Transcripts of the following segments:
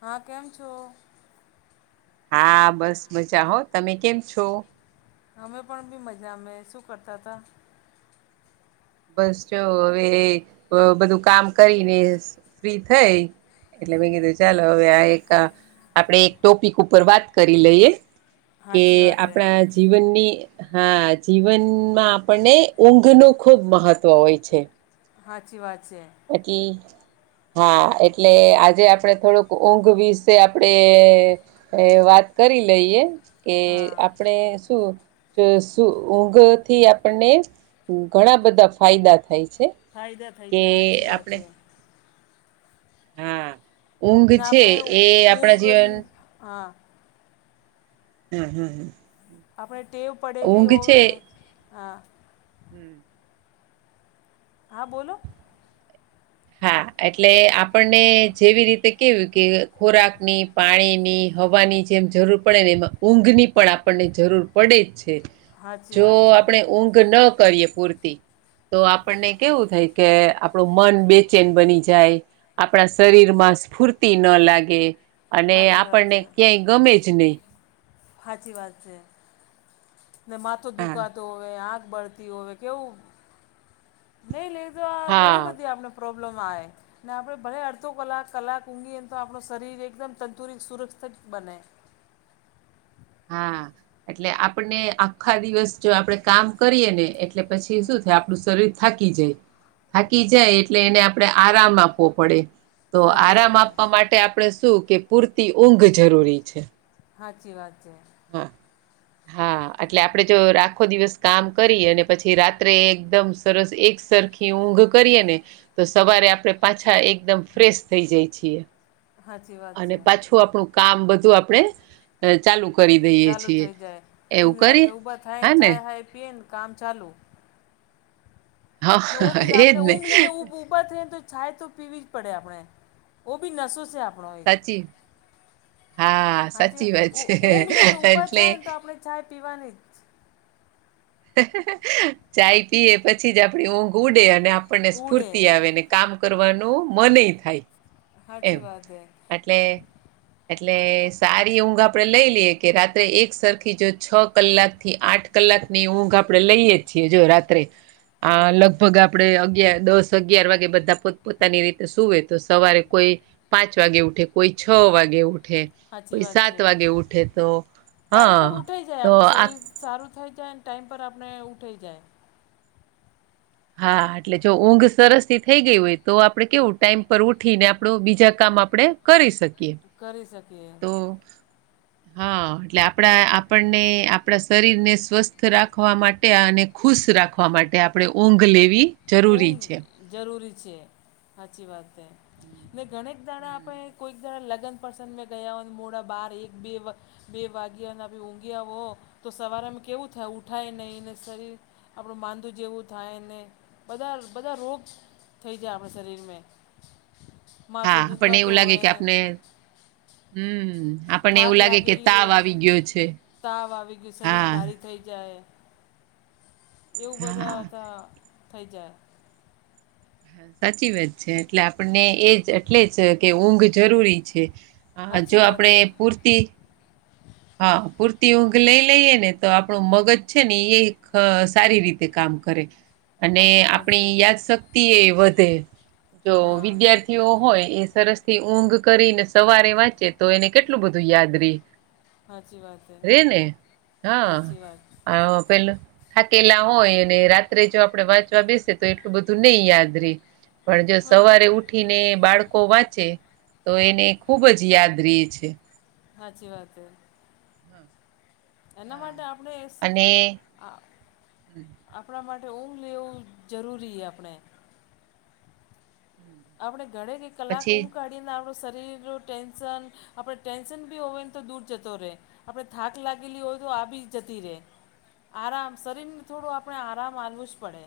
હા કેમ છો. હા બસ મજા હો તમે કેમ છો. અમે પણ બી મજામે શું કરતા હતા બસ ચ હવે બધું કામ કરીને ફ્રી થઈ. એટલે ભ કી તો હા ચાલો હવે આ એક આપણે એક ટોપિક ઉપર વાત કરી લઈએ. કે સાચી વાત હે આપણા જીવનની હા જીવનમાં આપણને ઊંઘ નું ખૂબ મહત્ત્વ હોય છે. સાાચી વાત છે. પી [inaudible] હા એટલે આજે આપડ થોડુંક ઊંઘ વિશે આપડે વાત કરી લઈએ કે હા આપડણે શું? ઊંઘ થી આપણને ઘણા બધા ફાયદા થાય છે. ફાયદા થઈ કે જા સાચી વાત આપણે એ હા ઊંઘ ના છે પેન એ આપણા ઊંઘ ન જીવન હા હમ હમ હમ આપણે ટેવ પડેલી ઊંઘ છે હોવે હા હમ હા બોલો? હા એટલે આપણને જેવી રીતે કેવું કે ખોરાકની પાણી ની હવાની જેમ જરૂર પડે ને એમાં ઊંઘ ની પણ આપણને જરૂર પડે જ છે. સાચી જો વાત છે આપણે ઊંઘ ન કરીએ પૂરતી તો આપણને કેવું થાય કે આપણું મન બે? ચેન બની જાય આપણા શરીર માં સ્ફૂર્તિ ન લાગે. અને સાચી વાત આપણને છે ક્યાંય ગમે જ નહીં. સાચી વાત છે ને માથ હા દુખાતો હોય આગ બળતી હોય. કેવું? નઈ લેજ આ ઘણી હા બધી આપને પ્રોબ્લેમ આવે. ને આપણે ભલે અડધો કલાક કલાક ઊંઘીને તો, આપણું શરીર એકદમ તંતુરિત સુરક્ષિત બને. હા એટલે આપને આખા દિવસ જો આપણેે કામ કરીએ ને એટ એટલે પછી હમ શું થાય આપણું શરીર થાકી જાય થાકી જાય એટલે એને આપણે આરામ આપવો પડે. તો સાચી આરામ વાત છે આપવા માટે આપણે શું કે પૂરતી ઊંઘ જરૂરી છે. સાાચી વાત છે. હા હા એટલે આપણે જો આખો દિવસ કામ કરી અને પછી રાત્રે એકદમ સરસ એક સરખી ઊંઘ કરીએ ને તો સવારે આપણે પાછા એક એકદમ ફ્રેશ થઈ જાય છીએ સાચી વાત અને છે પાછું આપણું કામ બધું આપણે ચાલુ કરી દઈએ ચાલુ છીએ. થઈ જાય એવું તીન કરીએ? વાગે ઊભા થાય ને ચાય હાય પીએ ને કામ ચાલુ. ને ઓ હા બી આપણે એજ ને ઊંઘ લઈને ઊભું પાતે તો છાાય તો પીવી જ પડે આપણે ઓ ભી નસો છે આપણે સાચી હા હચ સાચી વાત છે ઊંઘ લઈને ઉભા એટલે થાય ને તો આપણે ચાય પીવાની ચાય પીએ પછી જ આપણી ઊંઘ ઉડે અને આપણને જ ઉડે સ્ફૂર્તિ આવે ને કામ કરવાનું મનેય થાય. એમ હાચી વાત એટલે એટલે સારી ઊંઘ આપડે લઈ લઈએ કે રાત્રે એક સરખી જો છ કલાક થી આઠ કલાક ની ઊંઘ આપડે લઈએ છીએ, જો રાત્રે આ હા લગ ગભગ આપણે અગિયાર દસ અગિયાર વાગે બધા પોત પોતાની રીતે સુવે તો સવારે કોઈ પાંચ વાગે ઉઠે કોઈ છ વાગે ઉઠે. સાચી કોઈ વાત સાત છે વાગે ઉઠે તો ટાઈમ પર હા ઉઠાઈ જાય તો આપણું આ શરીર સારું થઈ જાય ટાઈમ પર આપણે ઉઠી જાય હા એટલે જો ઊંઘ સરસ થી થઈ ગઈ હોય તો આપડે કેવું ટાઈમ પર ઉઠી ને આપણું બીજા કામ આપણે કરી શકીએ કરી શકીએ. તો હા એટલે આપણા આપણને આપણા શરીરને સ્વસ્થ રાખવા માટે અને ખુશ રાખવા માટે આપણે ઊંઘ લેવી જરૂરી ઊંઘ છે. જરૂરી છે સાચી વાત હમ્મ. મે ગ્બા કોઈક દાણા પણે કોઈક દાણા લગન પસંગે મે ગયા હો મોડા બાર એક બે બે વાગ્યા ના બે ઊંઘ્યા હો તો સવારેમાં કેવું થાય ઉઠાય નહીને શરીર આપણું માંદું જેવું થાય ને બધા બધા રોગ થઈ જાય આપણા શરીરમેં માથો હા, આપણને દુખા તો એવું લાગે હોય કે આપને હમ્મ આપણને થાક એવું લાગે કે લાગેલી તાવ હોય ને આવી ગયો છે. તાવ આવી ગય શરીર હા, ભારી થઈ જાય એવું બધા હા. હતા થઈ જાય સાચી વાત છે એટલે આપણને એજ એટલે જ કે ઊંઘ જરૂરી છે હ જો સાચી વાત છે આપણે પૂરતી હા પૂરતી ઊંઘ લઈ લઈએ ને તો આપણું મગજ છે ને એ સારી રીતે તે કામ કરે અને સાચી વાત છે આપણી યાદ શક્તિ એ વધે જો હા વિદ્યાર્થી હોય એ સરસ થી ઊંઘ કરીને સવારે વાંચે તો એને કેટલું બધું યાદ રહી સાાચી વાત છે રે ને સાચી વાત હા પેલું થાકેલા હોય અને રાત્રે જો આપણેે વાંચવા બેસે તો એટલું બધું નહી યાદ રહી પણ જો સવારે ઉઠીને બાળકો વાંચે તો એને ખૂબ જ યાદ રયેછે સાચી વાત હે હા એના હા. માટે આપણેે અને આ હમ. આપણા માટે ઊંઘ લેવું જરૂરીએ આપણે આપડણે ઘરે કે કલાક ઊંગ પછી કા આપણું શરીરનું ટેન્શન આપણે ટેન્શન બી હોય ને તો દૂર જતો રહે આપણે થાક લાગેલી હોય તો આવી બી જતી રે આરામ શરીરને થોડું આપણે આરામ આલવું જ પડે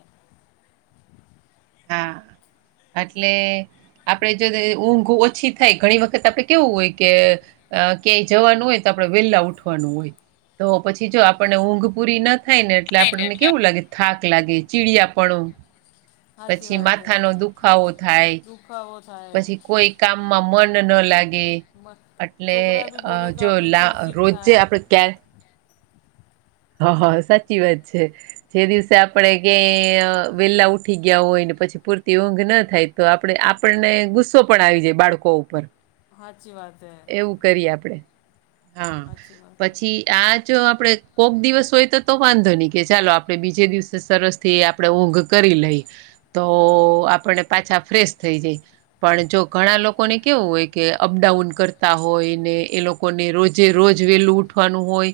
હા એટલે આપડણે જો ઊંઘ ઓછી થાય ઘણી વખત આપડે કેવું હોય કે અ ક્યાંય જવાનું હોય તો આપડણે વેલા ઉઠવાનું હોય તો પછી જો આપને ઊંઘ પુરી નથી થાય ને એટલે થાય આપણને એટલે કેવું લાગે થાક લાગે ચીડિયાપણુ સાચી પછી વાત હે માથા નો દુખાવો થાય દુખાવો થાય પછી કોઈ કામમાં મન ન લાગે મ અટલે છોકરા બી અ બોલે તો જો આપણે લા ચીડચીડ રોજ થાય આપડે ક હા હા સાચી વાત છે જે દિવસે આપણેે કે વેલા ઉઠી ગયા હોય ને પછી પૂરતી ઊંઘ ના થાય તો આપણે આપણને ગુસ્સો પણ આવી જાય બાળકો ઉપર સાચી વાત હે એવું કરીએ આપડે હા સાચી વાત હે પછી આ જો આપડે કોગ દિવસ હોય તો તો વાંધો નહી કે ચાલો આપડણે બીજે દિવસે સરસ થી આપણે ઊંઘ કરી લઈ તો હા આપણને પાછા ફ્રેશ થઈ જાય પણ જો ઘણા લોકો લોકોને કેવું હોય કે અપડાઉન કરતા હોય ને એ લોકોને રોજે રોજ વેલું ઉઠવાનું હોય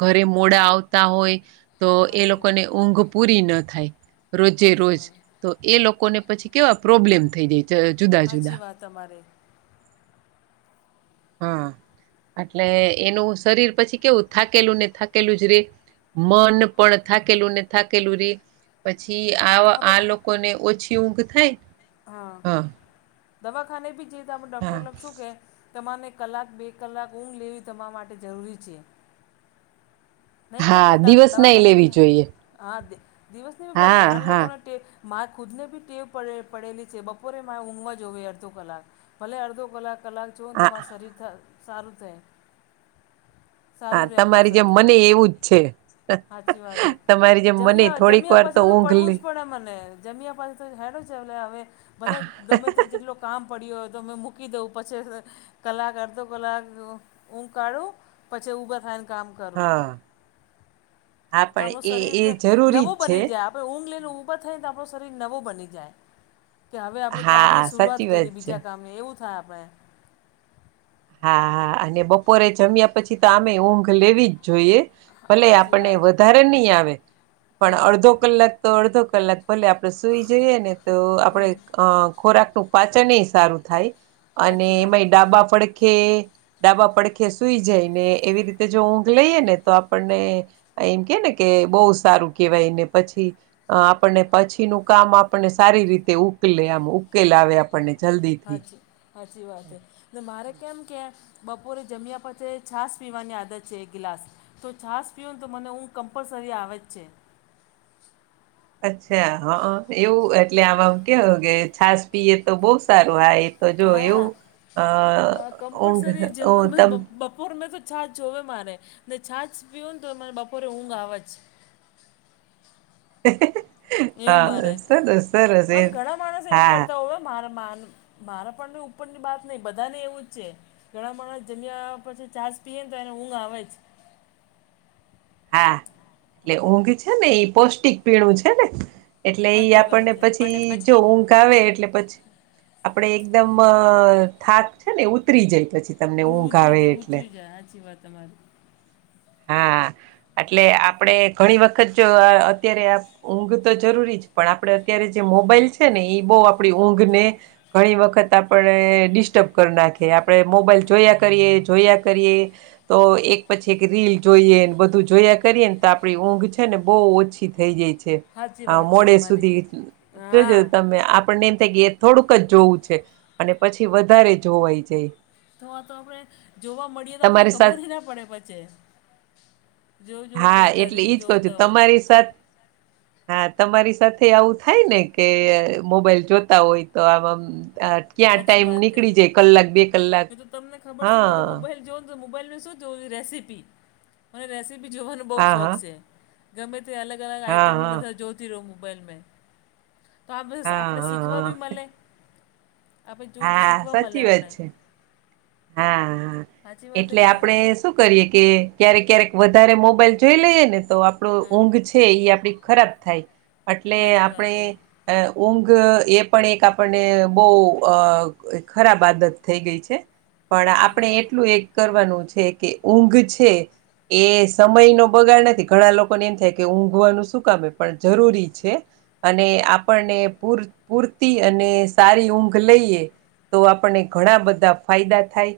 ઘરે મોડા આવતા હોય તો સાચી એ સાચી લોકોને વાત ઊંઘ પૂરી ન થાય રોજે સાચી રોજ વાત તો એ લોકોને પછી કેવા પ્રોબ્લેમ થઈ જાય જ સાચી જુદા-જુદા. [inaudible] વાત તમારી હા એટલે એનું શરીર પછી કેવું થાકેલું ને થાકેલું જ રે મન પણ થાકેલું ને થાકેલું રે પછી આ આ લોકોને ઓછી ઊંઘ થાય હા દવાખાને બી જઈએ તમે હા ડોક્ટરને શું કહે તમાને કલાક, બે કલાક ઊંઘ લેવી તમારા માટે જરૂરી છે. નહીં કેતા હા દ દિવસ નઈ દવાખાને મે, લેવી જોઈએ હા દે, દિવસને બી બહોત હા ઘણા હા લોકોને ટેવ મારે ખુદને બી ટેવ પડે પડેલી છે, બપોરે મારે ઊંઘવા જોવે અડધો કલાક. ભલે અડધો કલાક, કલાક જોવો ને, તો માર હા શરીર થ સારું થાય. હા. સારું રહે તમારી જેમ મનેય એવું જ છે. હાચી વાત હે. તમારી જેમ મને થોડીક જમ્યા-જમ્યા વાર પછી તો ઊંઘ પડવું લે જ પડે મને, જમ્યા પછી તો હારું ઓલા હવે ભલે હા ગમે તે જેટલો કામ પડ્યો હોય, તો મે મૂકી દઉં પછી કલાક, અડધો કલાક ઊંઘ કાઢું, પછી ઊભા થઈને કામ કરું. હા તો પણ આપણો એ એ શરીર જરૂરી નવો જ છે બની જાય, આપણે ઊંઘ લઈને ઊભા થઈને તો આપણો શરીર નવો બની જાય. કે હવે આપણે કામ હા ની સાચી શુરૂઆત વાત કરીએ છે બીજા કામની, એવું થાય આપણે. હા હા અને બપોરે જમ્યા પછી તો આમે ઊંઘ લેવી જ જોઈએ. ભલે સાચી આપણને વાત વધારે નહીં આવે, પણ હા અડધો કલાક તો અડધો કલાક ભલે આપ આપણે સુઈ જઈએ ને તો આપડે હમ અહ ખોરાક નું પાચન એય સારું થાય. અને સાચી એમાંય વાત ડાબા ફડખે ડાબા પડખે સુઈ જાય ને એવી રીતે જો ઊંઘ લઈએ ને તો આપણને એમ કે ને કે બહુ સારું કેવાયને, પછી અહ આપણને પછી નું કામ આપણને સારી રીતે ઉકલે આમ ઉક કેલ આવે આપણને જલ્દીથી. હાચી હાચી વાત છે. ને મારે કેમ કે બપોરે જમ્યા પછી છાશ પીવાની આદત છે એક ગ્લાસ. તો છાશ પીઉં ને તો મને ઊંઘ કમ્પલસરી આવે જ છે. અચ્છા, હં, એવું એટલે આમાં કેવું કે છાશ પીએ તો બહુ સ સારું. હા એ તો જો હા એવું અહ અ ઊંઘ કમ્પલસરી ઓ જમવામાં તમ બ બપોર મે તો છાછ જોવે મારે, ને છાછ પીઉં ને તો મને બપોરે ઊંઘ આવે જ. એવું મારે. હા સરસ સરસ એ આમ ઘણા માણસ એવું હા કરતા હોય હો મારે માન મારા પણ ની ઉપરની બાત નહીં બધા ને એવું જ છે. ઘણા માણસ જમ્યા પછી છાસ પીએ ને તો એને ઊંઘ આવે જ. હા એટલે ઊંઘ છે ને ઈ પૌષ્ટિક પીણું છે ને. એટલે ઈ હાચી વાત આપણને છે પછી અને જો ઊંઘ ઘ આવે એટલે પછી, આપણેે એકદમ એ થાક છે ને એ ઉતરી જાય પછી. તમને ઊંઘ ઉતરી આવે જાય, એટલે ઉતરી જાય હાચી વાત તમારી. હા. એટલે આપડે ઘણી વખત જો અત્યારે આમ ઊંઘ તો જરૂરી જ, પણ આપડે અત્યારે જે મોબાઈલ છે ને એ બહુ આપડી ઊંઘ ને ઘણી વખત આપણે ડિસ્ટર્બ કર નાખી, આપણે મોબાઈલ જોયા કરીએ, જોયા કરીએ તો એક પછી એક કે રીલ જોઈએ, ને બધું જોયા કરીએ ને તો આપણી ઊંઘ છે ને બહુ ઓછી થઈ જાય છે. સાચી આ વાત છે મોડે તમારી સુધી, જોજો હા. તમે આપ પણ એમ થાય કે એ થોડુંક જ જોવું છે, પણ પછી વધારે જોવાઈ જાય. તો આ તો આપણે જોવા મળીએ તો આપણે તમારી ખબર સાથે હી ના પડે પછે. હા, એટલે ઈજ કહું છું, તમારી સાથ હા. તમારી સાથેય આવું થાય ને કે મોબાઈલ જોતા હોય તો આમ-આમ અહ ક્યાં ટાઈમ નીકળી જાય કલાક, બે કલાક મેં તો તમને ખબર છે મેં તો હા મોબાઈલ જોવ ને તો મોબાઈલને શું જોવું રેસીપી અને રેસીપી જોવાનો બ હા શોખ હા છે ગમે તે અલગ અલગ હા આઈટમ હા બધા જો તીરો મોબાઈલ મે, તો આપ હા આપણે હા શીખવા હા ભી મલે. આપણે જોઈએ તો શીખવા મલે સાચી વાત આપણે. છે હા, હા. સાચી વાત હે એટલે કે નહીં આપડે સ શું કરીએ કે ક્યારેક-ક્યારેક વધારે મોબાઈલ જોઈ લઈએ ને તો આપડો હા ઊંઘ છ છે, એ આપડી ખરાબ થાય એટલે સાચી આપણે વાત હે અ ઊંઘ એ પણ એક આપણને બહ અ ખરાબ આદત થઈ ગઈ છે. પણ સાચી આપણે વાત એટલું એક કરવાનું છે કે ઊંઘ છે. એ સમયનોો બગાડ નથી ઘણા લોકોને એમ થાય કે ઊંઘવાનું શું કમે પણ જરૂરી છે. અને આપણને પૂર પૂરતી અને સારી ઊંઘ લઈએ તો આપણને ઘણા બધા ફાયદા થાય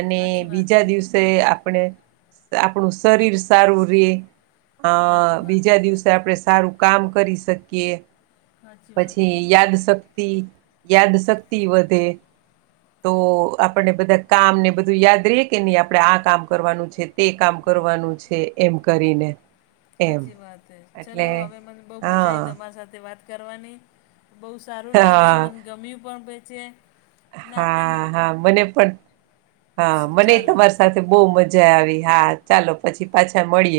અને સાચી વાત બીજા છે દિવસ આપણે આપણું શરીર સારું રે અ સાચી વાત છે બીજા દિવસે આપણે સારું કામ કરી શકીએ સાચી વાત છે પછી યાદ શક્ યાદ શક્તિ વધે તો આપને બધા કામ ને બધું યાદ ર કે નહી આપડે આ કામ કરવાનું છે તે કામ કરવાનું છે. એમ કરીને એમ સાચી વાત હ એટલે ચલો હવે મને બહઉ મજા આવીઈ હા તમારા સાથે વાત કરવાની બઉ સારું લાગ્યું હા મને ગમ્યું પણ પ છે. ને આપણે હા હા મને પણ હા મને ચાલો તમારે સાથે બહુ મજા આવી હા ચાલો પછી પાછા મળીએ